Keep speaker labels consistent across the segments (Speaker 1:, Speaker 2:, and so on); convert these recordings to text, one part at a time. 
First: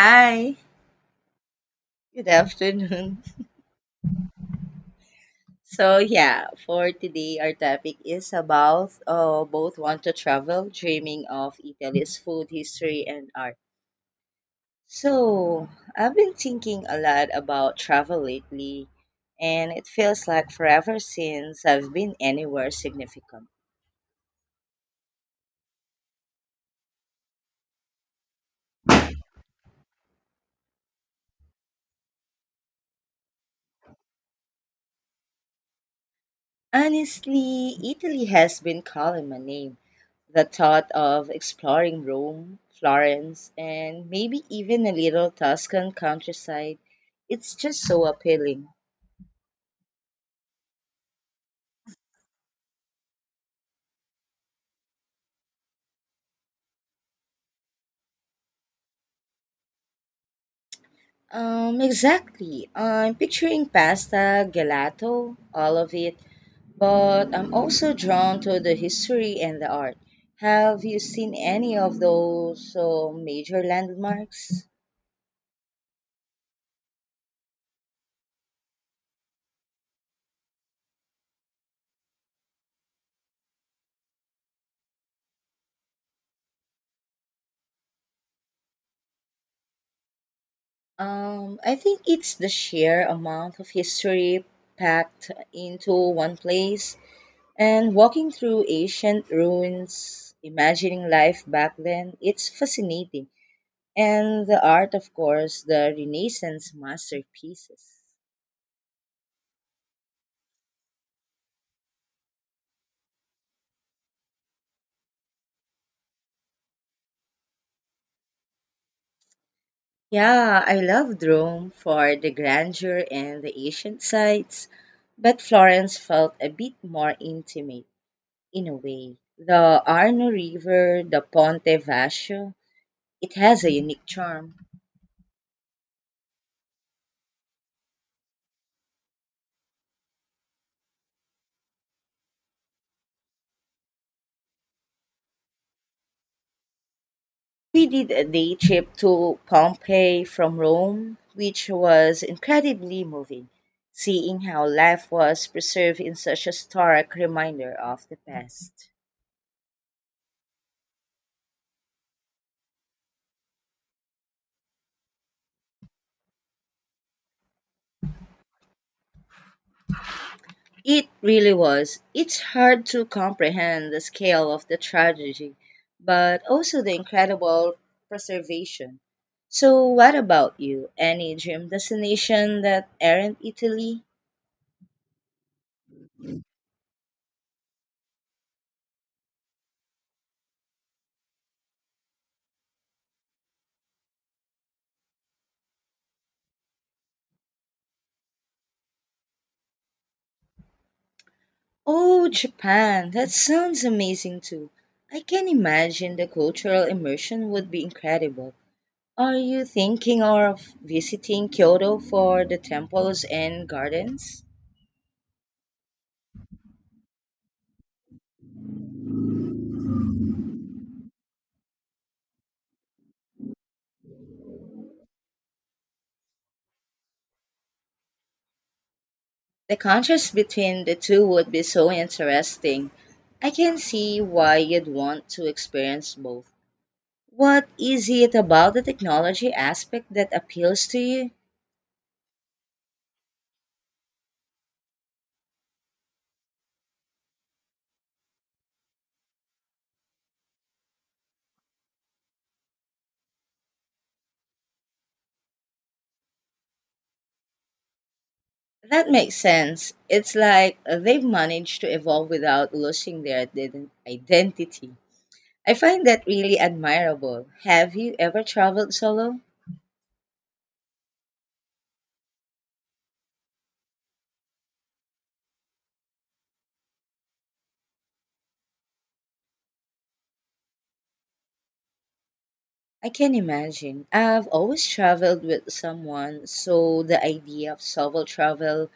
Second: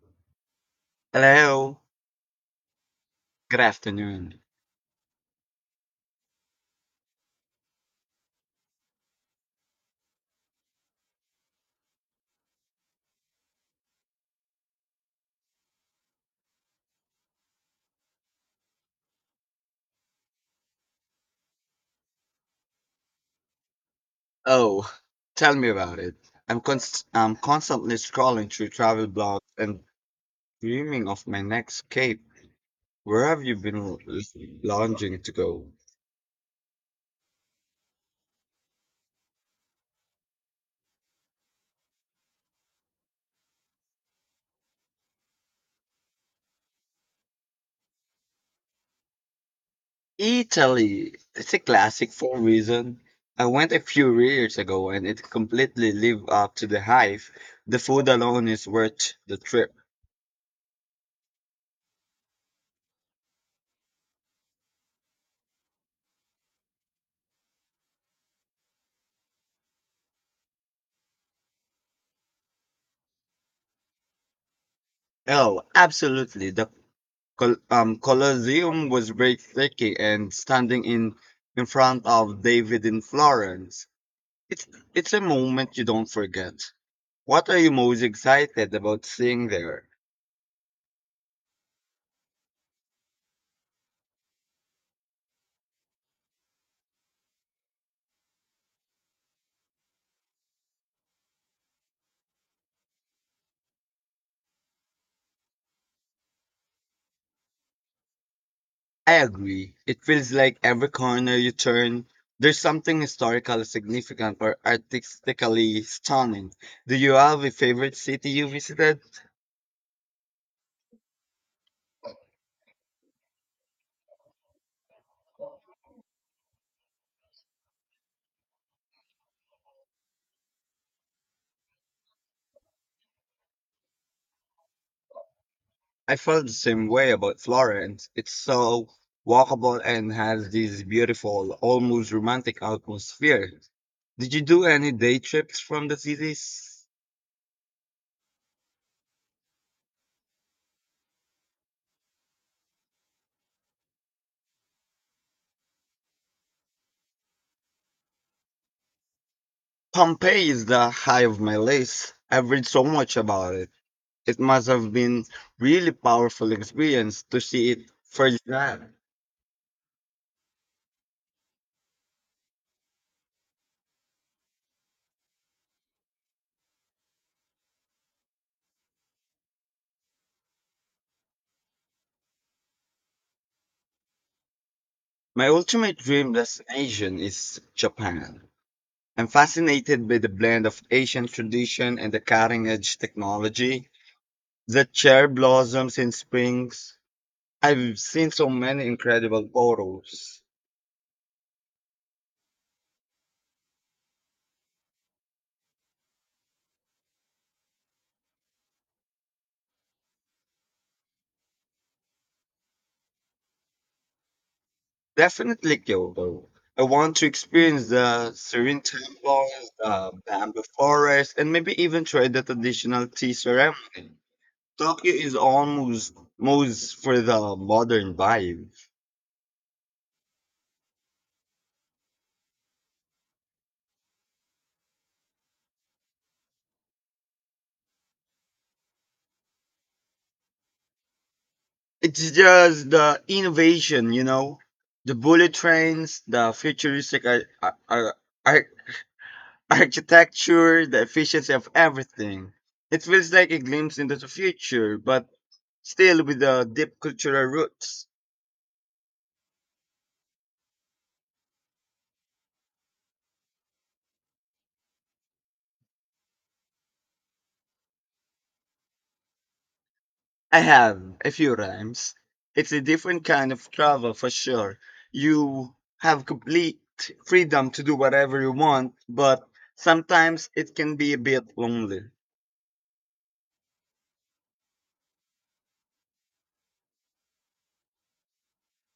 Speaker 1: Hi,
Speaker 2: Hello.
Speaker 1: good afternoon.
Speaker 2: Good afternoon.
Speaker 1: So yeah, for today our topic is about both want to travel, dreaming of Italy's food, history, and art. So I've been thinking a lot about travel lately, and it feels like forever since I've been anywhere significant.
Speaker 2: Oh, tell me about it. I'm constantly scrolling through travel blogs and dreaming of my next escape. Where have you been longing to go?
Speaker 1: Honestly, Italy has been calling my name. The thought of exploring Rome, Florence, and maybe even a little Tuscan countryside, it's just so appealing.
Speaker 2: Italy. It's a classic for a reason. I went a few years ago and it completely lived up to the hype. The food alone is worth the trip.
Speaker 1: Exactly. I'm picturing pasta, gelato, all of it, but I'm also drawn to the history and the art. Have you seen any of those major landmarks?
Speaker 2: Oh, absolutely. The Colosseum was very tricky and standing in front of David in Florence. It's it's a moment you don't forget. What are you most excited about seeing there?
Speaker 1: I think it's the sheer amount of history packed into one place. And walking through ancient ruins, imagining life back then, it's fascinating. And the art, of course, the Renaissance masterpieces.
Speaker 2: I agree. It feels like every corner you turn, there's something historical significant or artistically stunning. Do you have a favorite city you visited?
Speaker 1: Yeah, I loved Rome for the grandeur and the ancient sites, but Florence felt a bit more intimate in a way. The Arno River, the Ponte Vecchio, it has a unique charm.
Speaker 2: I felt the same way about Florence. It's so walkable and has this beautiful, almost romantic atmosphere. Did you do any day trips from the cities?
Speaker 1: We did a day trip to Pompeii from Rome, which was incredibly moving, seeing how life was preserved in such a stark reminder of the past.
Speaker 2: Pompeii is the high of my list. I've read so much about it. It must have been really powerful experience to see it firsthand.
Speaker 1: It really was. It's hard to comprehend the scale of the tragedy, but also the incredible preservation. So, what about you? Any dream destination that aren't Italy?
Speaker 2: My ultimate dream destination is Japan. I'm fascinated by the blend of Asian tradition and the cutting edge technology. The cherry blossoms in springs. I've seen so many incredible photos.
Speaker 1: Oh, Japan! That sounds amazing too. I can imagine the cultural immersion would be incredible. Are you thinking of visiting Kyoto for the temples and gardens?
Speaker 2: Definitely Kyoto. I want to experience the serene temples, the bamboo forest, and maybe even try the traditional tea ceremony. Tokyo is almost most for the modern vibe.
Speaker 1: The contrast between the two would be so interesting. I can see why you'd want to experience both. What is it about the technology aspect that appeals to you?
Speaker 2: It's just the innovation, you know, the bullet trains, the futuristic ar- ar- architecture, the efficiency of everything. It feels like a glimpse into the future, but still with the deep cultural roots.
Speaker 1: That makes sense. It's like they've managed to evolve without losing their identity. I find that really admirable. Have you ever traveled solo?
Speaker 2: I have a few rhymes. It's a different kind of travel for sure. You have complete freedom to do whatever you want, but sometimes it can be a bit lonely.
Speaker 1: I can imagine. I've always traveled with someone, so the idea of solo travel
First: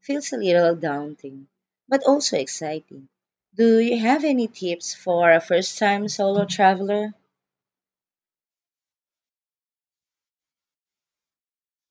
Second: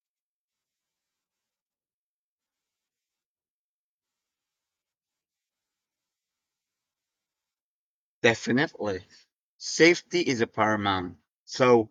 Speaker 1: feels a little daunting, but also exciting. Do you have any tips for a first time solo traveler?
Speaker 2: Definitely. Safety is a paramount. So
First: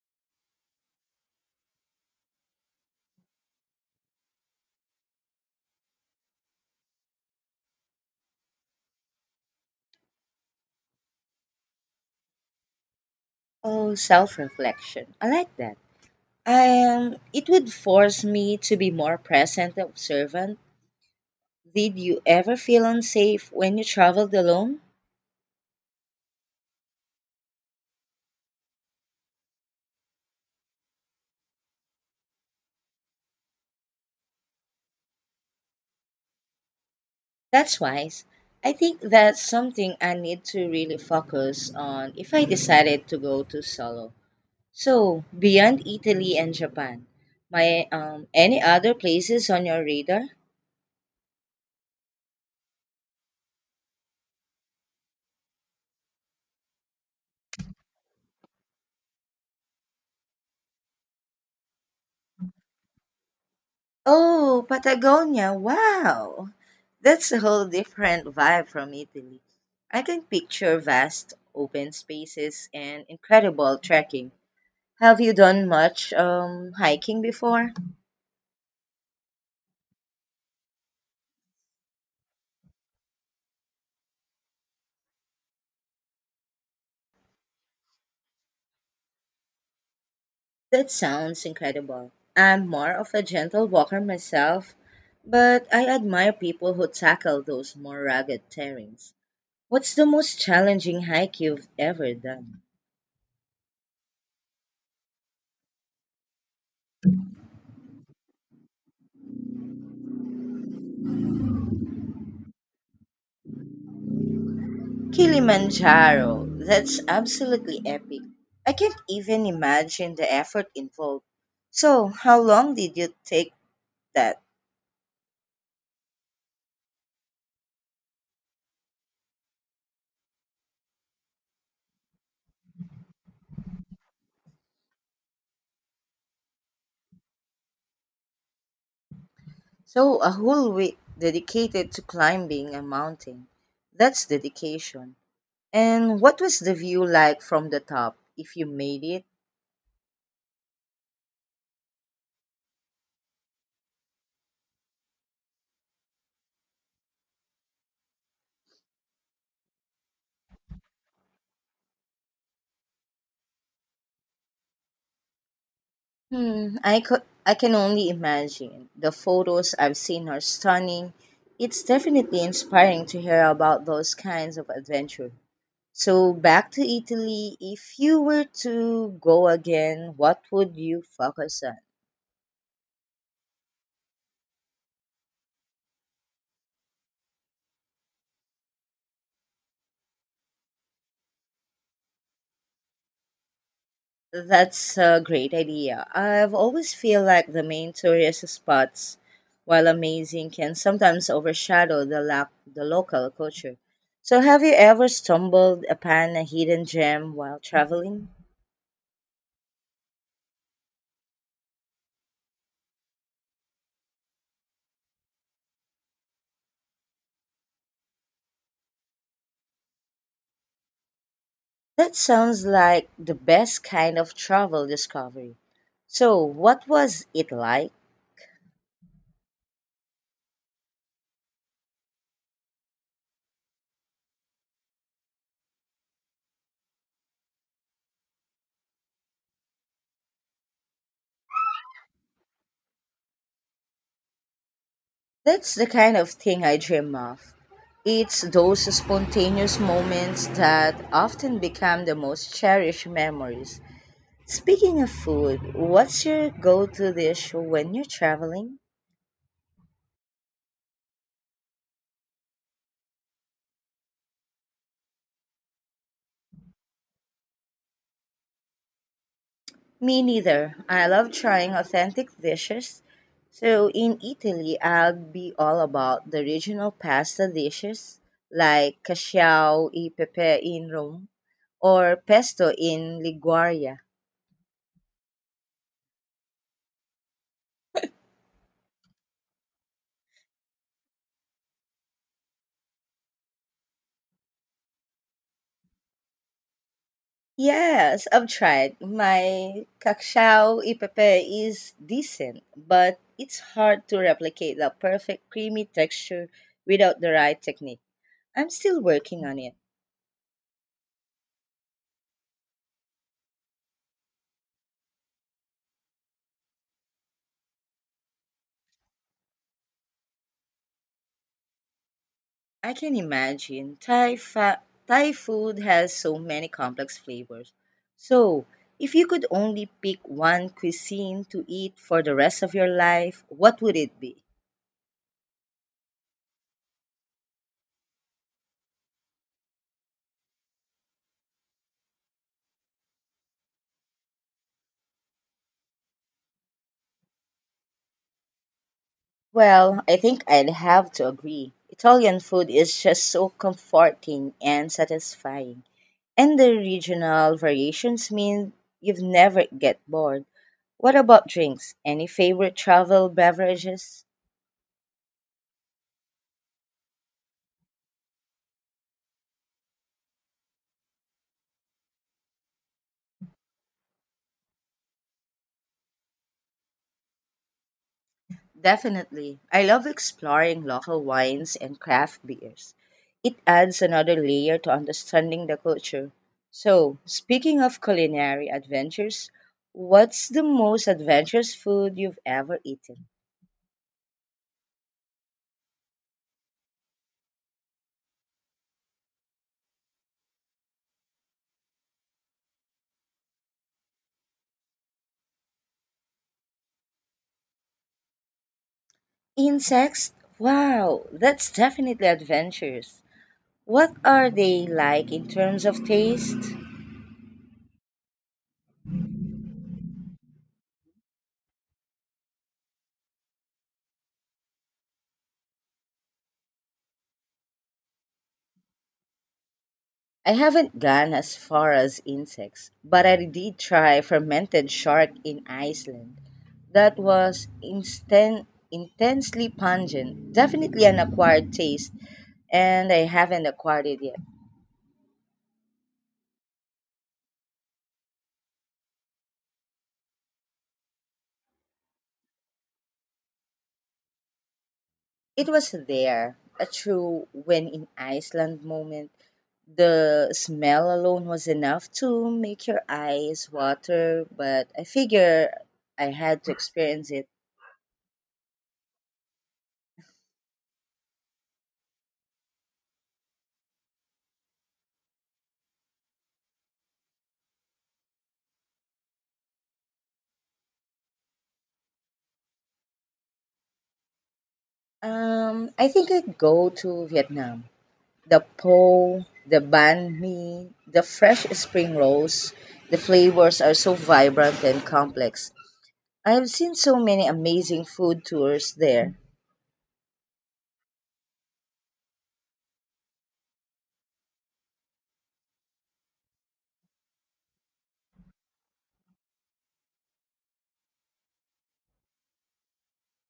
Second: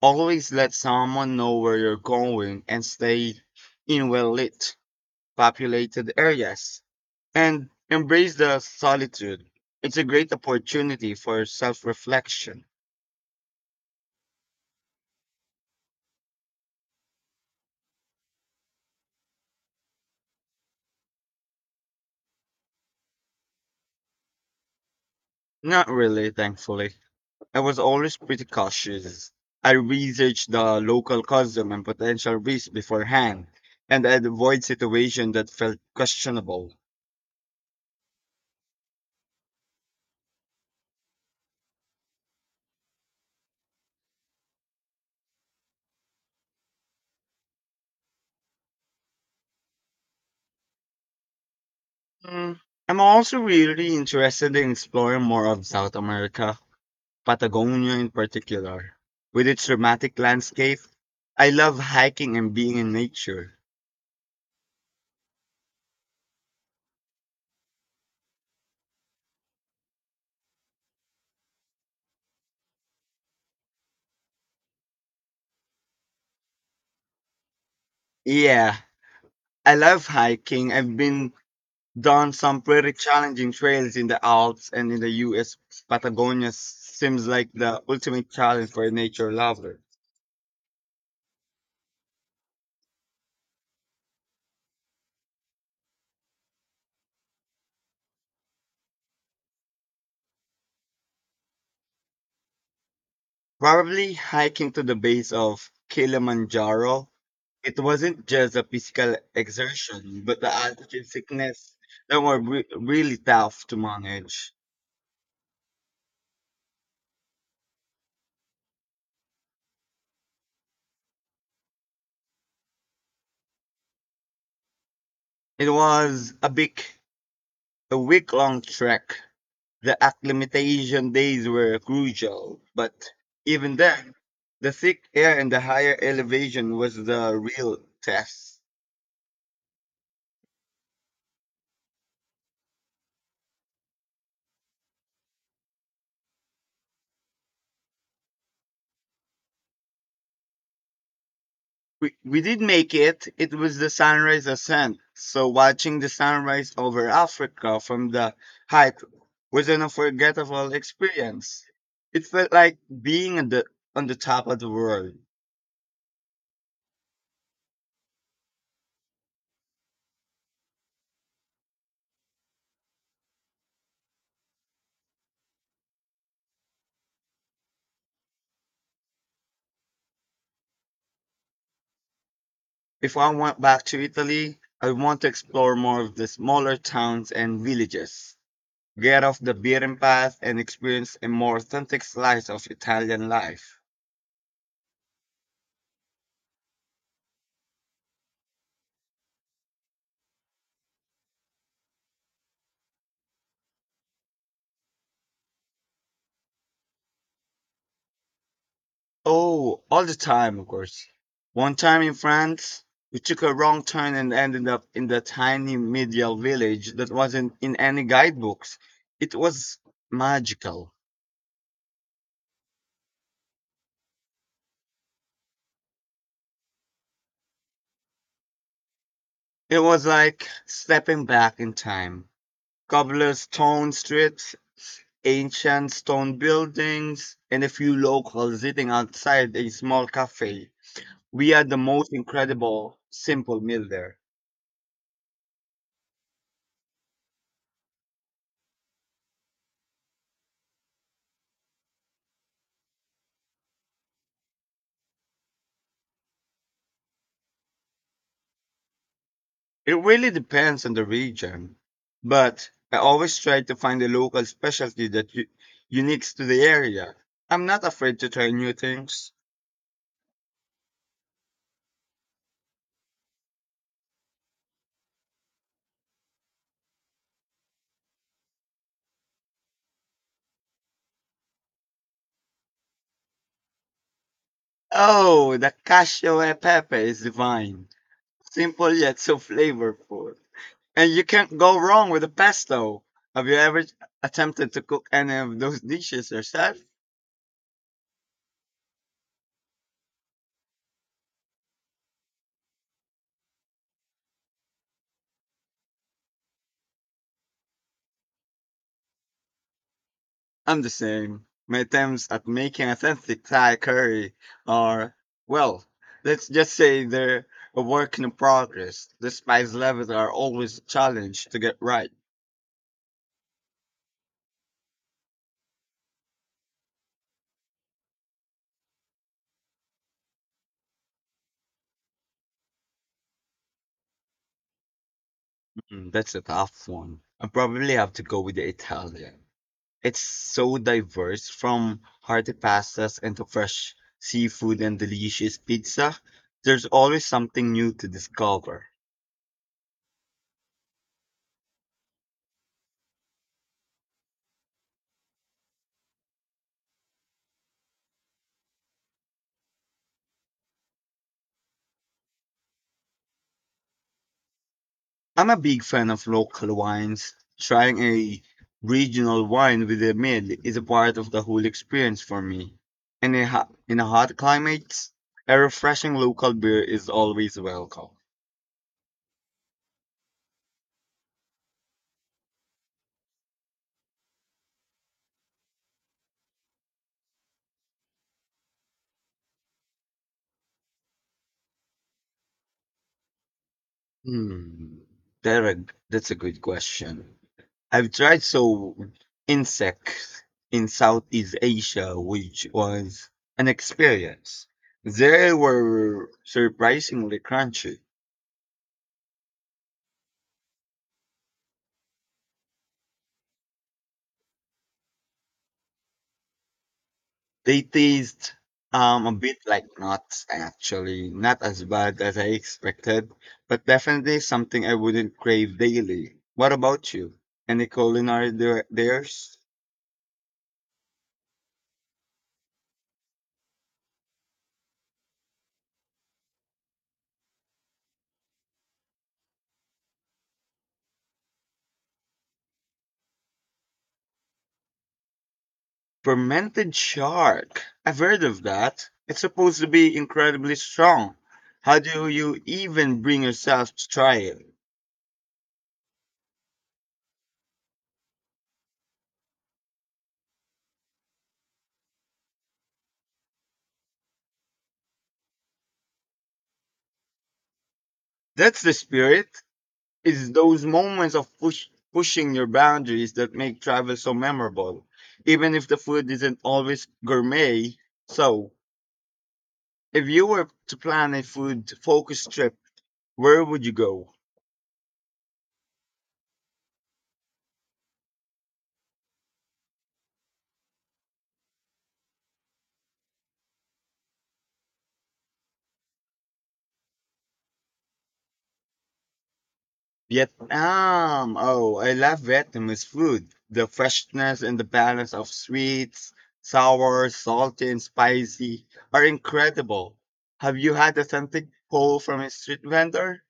Speaker 2: always let someone know where you're going and stay in well lit populated areas and embrace the solitude. It's a great opportunity for self reflection.
Speaker 1: Oh, self reflection. I like that. It would force me to be more present and observant. Did you ever feel unsafe when you traveled alone?
Speaker 2: Not really, thankfully. I was always pretty cautious. I researched the local custom and potential risks beforehand, and I'd avoid situations that felt questionable.
Speaker 1: That's wise. I think that's something I need to really focus on if I decided to go to solo. So, beyond Italy and Japan, my any other places on your radar?
Speaker 2: Mm, I'm also really interested in exploring more of South America, Patagonia in particular. With its dramatic landscape, I love hiking and being in nature.
Speaker 1: Oh, Patagonia. Wow. That's a whole different vibe from Italy. I can picture vast open spaces and incredible trekking. Have you done much hiking before?
Speaker 2: Yeah, I love hiking. I've been down some pretty challenging trails in the Alps and in the US. Patagonia seems like the ultimate challenge for a nature lover.
Speaker 1: That sounds incredible. I'm more of a gentle walker myself, but I admire people who tackle those more rugged terrains. What's the most challenging hike you've ever done?
Speaker 2: Probably hiking to the base of Kilimanjaro. It wasn't just a physical exertion, but the altitude sickness that were really tough to manage.
Speaker 1: Kilimanjaro, that's absolutely epic. I can't even imagine the effort involved. So, how long did you take that?
Speaker 2: It was a week-long trek. The acclimatization days were crucial, but even then, the thick air and the higher elevation was the real test.
Speaker 1: So, a whole week dedicated to climbing a mountain. That's dedication. And what was the view like from the top if you made it?
Speaker 2: We did make it. It was the sunrise ascent. So watching the sunrise over Africa from the height was an unforgettable experience. It felt like being on on the top of the world.
Speaker 1: Hmm, I can only imagine. The photos I've seen are stunning. It's definitely inspiring to hear about those kinds of adventure. So back to Italy, if you were to go again, what would you focus on?
Speaker 2: If I went back to Italy, I want to explore more of the smaller towns and villages. Get off the beaten path and experience a more authentic slice of Italian life.
Speaker 1: That's a great idea. I've always feel like the main tourist spots, while amazing, can sometimes overshadow the local culture. So have you ever stumbled upon a hidden gem while traveling?
Speaker 2: Oh, all the time, of course. One time in France, we took a wrong turn and ended up in the tiny medieval village that wasn't in any guidebooks. It was magical.
Speaker 1: That sounds like the best kind of travel discovery. So, what was it like?
Speaker 2: It was like stepping back in time. Cobblestone streets, ancient stone buildings, and a few locals sitting outside a small cafe. We had the most incredible simple meal there.
Speaker 1: That's the kind of thing I dream of. It's those spontaneous moments that often become the most cherished memories. Speaking of food, what's your go to dish when you're traveling?
Speaker 2: It really depends on the region, but I always try to find a local specialty that unique to the area. I'm not afraid to try new things.
Speaker 1: Me neither. I love trying authentic dishes. So in Italy, I'll be all about the regional pasta dishes like casciao e pepe in Rome or pesto in Liguria.
Speaker 2: Oh, the cashew e pepe is divine. Simple yet so flavorful. And you can't go wrong with the pesto. Have you ever attempted to cook any of those dishes yourself?
Speaker 1: Yes, I've tried. My cacao ipepe is decent, but it's hard to replicate the perfect creamy texture without the right technique. I'm still working on it.
Speaker 2: I'm the same. My attempts at making authentic Thai curry are, well, let's just say they're a work in progress. The spice levels are always a challenge to get right.
Speaker 1: I can imagine Thai food has so many complex flavors. So, if you could only pick one cuisine to eat for the rest of your life, what would it be?
Speaker 2: That's a tough one. I probably have to go with the Italian. It's so diverse from hearty pastas and to fresh seafood and delicious pizza. There's always something new to discover.
Speaker 1: Well, I think I'd have to agree. Italian food is just so comforting and satisfying. And the regional variations mean you've never get bored. What about drinks? Any favorite travel beverages?
Speaker 2: I'm a big fan of local wines. Trying a regional wine with a meal is a part of the whole experience for me. In in a hot climate, a refreshing local beer is always welcome.
Speaker 1: Definitely. I love exploring local wines and craft beers. It adds another layer to understanding the culture. So, speaking of culinary adventures, what's the most adventurous food you've ever eaten?
Speaker 2: Hmm, Derek, that's a good question. I've tried so insects in Southeast Asia, which was an experience. They were surprisingly crunchy.
Speaker 1: Insects? Wow, that's definitely adventurous. What are they like in terms of taste?
Speaker 2: They taste a bit like nuts actually, not as bad as I expected, but definitely something I wouldn't crave daily. What about you? Any culinary there's?
Speaker 1: I haven't gone as far as insects, but I did try fermented shark in Iceland. That was intensely pungent, definitely an acquired taste, and I haven't acquired it yet.
Speaker 2: Fermented shark. I've heard of that. It's supposed to be incredibly strong. How do you even bring yourself to try it?
Speaker 1: It was there, a true when in Iceland moment. The smell alone was enough to make your eyes water, but I figure I had to experience it.
Speaker 2: That's the spirit. It's those moments of pushing your boundaries that make travel so memorable, even if the food isn't always gourmet. So, if you were to plan a food focused trip, where would you go?
Speaker 1: I think I'd go to Vietnam. The po, the banh mi, the fresh spring rolls, the flavors are so vibrant and complex. I have seen so many amazing food tours there.
Speaker 2: Vietnam. Oh, I love Vietnamese food. The freshness and the balance of sweets, sour, salty, and spicy are incredible. Have you had authentic pho from a street vendor?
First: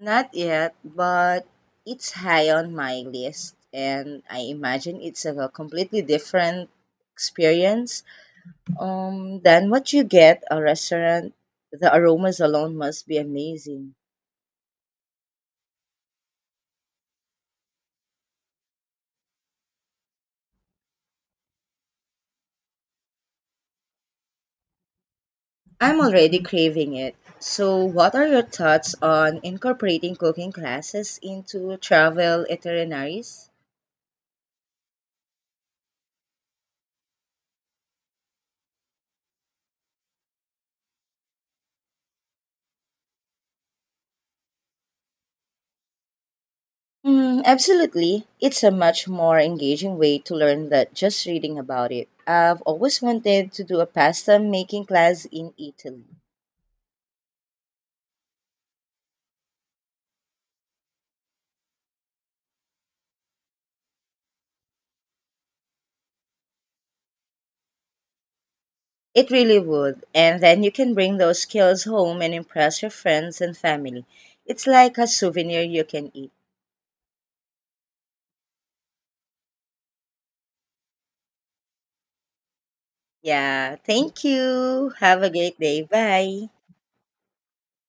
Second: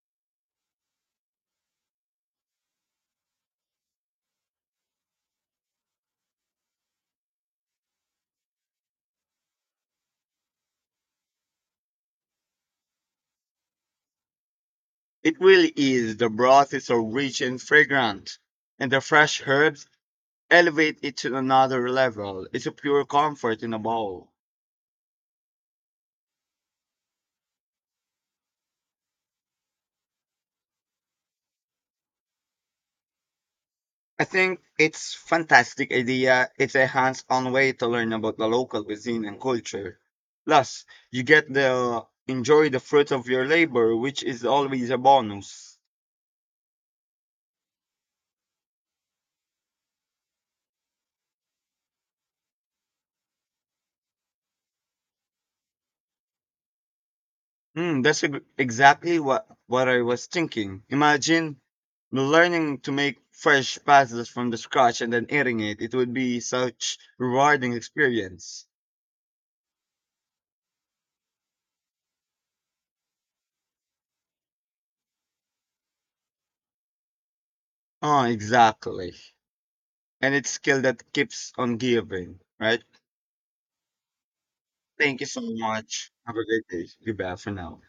Speaker 1: Not yet, but it's high on my list, and I imagine it's a completely different experience than what you get a restaurant. The aromas alone must be amazing.
Speaker 2: It really is. The broth is so rich and fragrant, and the fresh herbs elevate it to another level. It's a pure comfort in a bowl.
Speaker 1: I'm already craving it. So, what are your thoughts on incorporating cooking classes into travel itineraries?
Speaker 2: I think it's fantastic idea. It's a hands-on way to learn about the local cuisine and culture. Plus, you get the enjoy the fruit of your labor, which is always a bonus.
Speaker 1: Mm, absolutely. It's a much more engaging way to learn than just reading about it. I've always wanted to do a pasta making class in Italy.
Speaker 2: Hmm, that's exactly what I was thinking. Imagine learning to make fresh pastas from the scratch and then eating it. It would be such rewarding experience.
Speaker 1: It really would. And then you can bring those skills home and impress your friends and family. It's like a souvenir you can eat.
Speaker 2: Oh, exactly. And it's skill that keeps on giving, right?
Speaker 1: Yeah. Thank you.
Speaker 2: Thank
Speaker 1: Have
Speaker 2: you
Speaker 1: a
Speaker 2: so
Speaker 1: great day.
Speaker 2: much. Have a
Speaker 1: Bye.
Speaker 2: great day. Goodbye for now.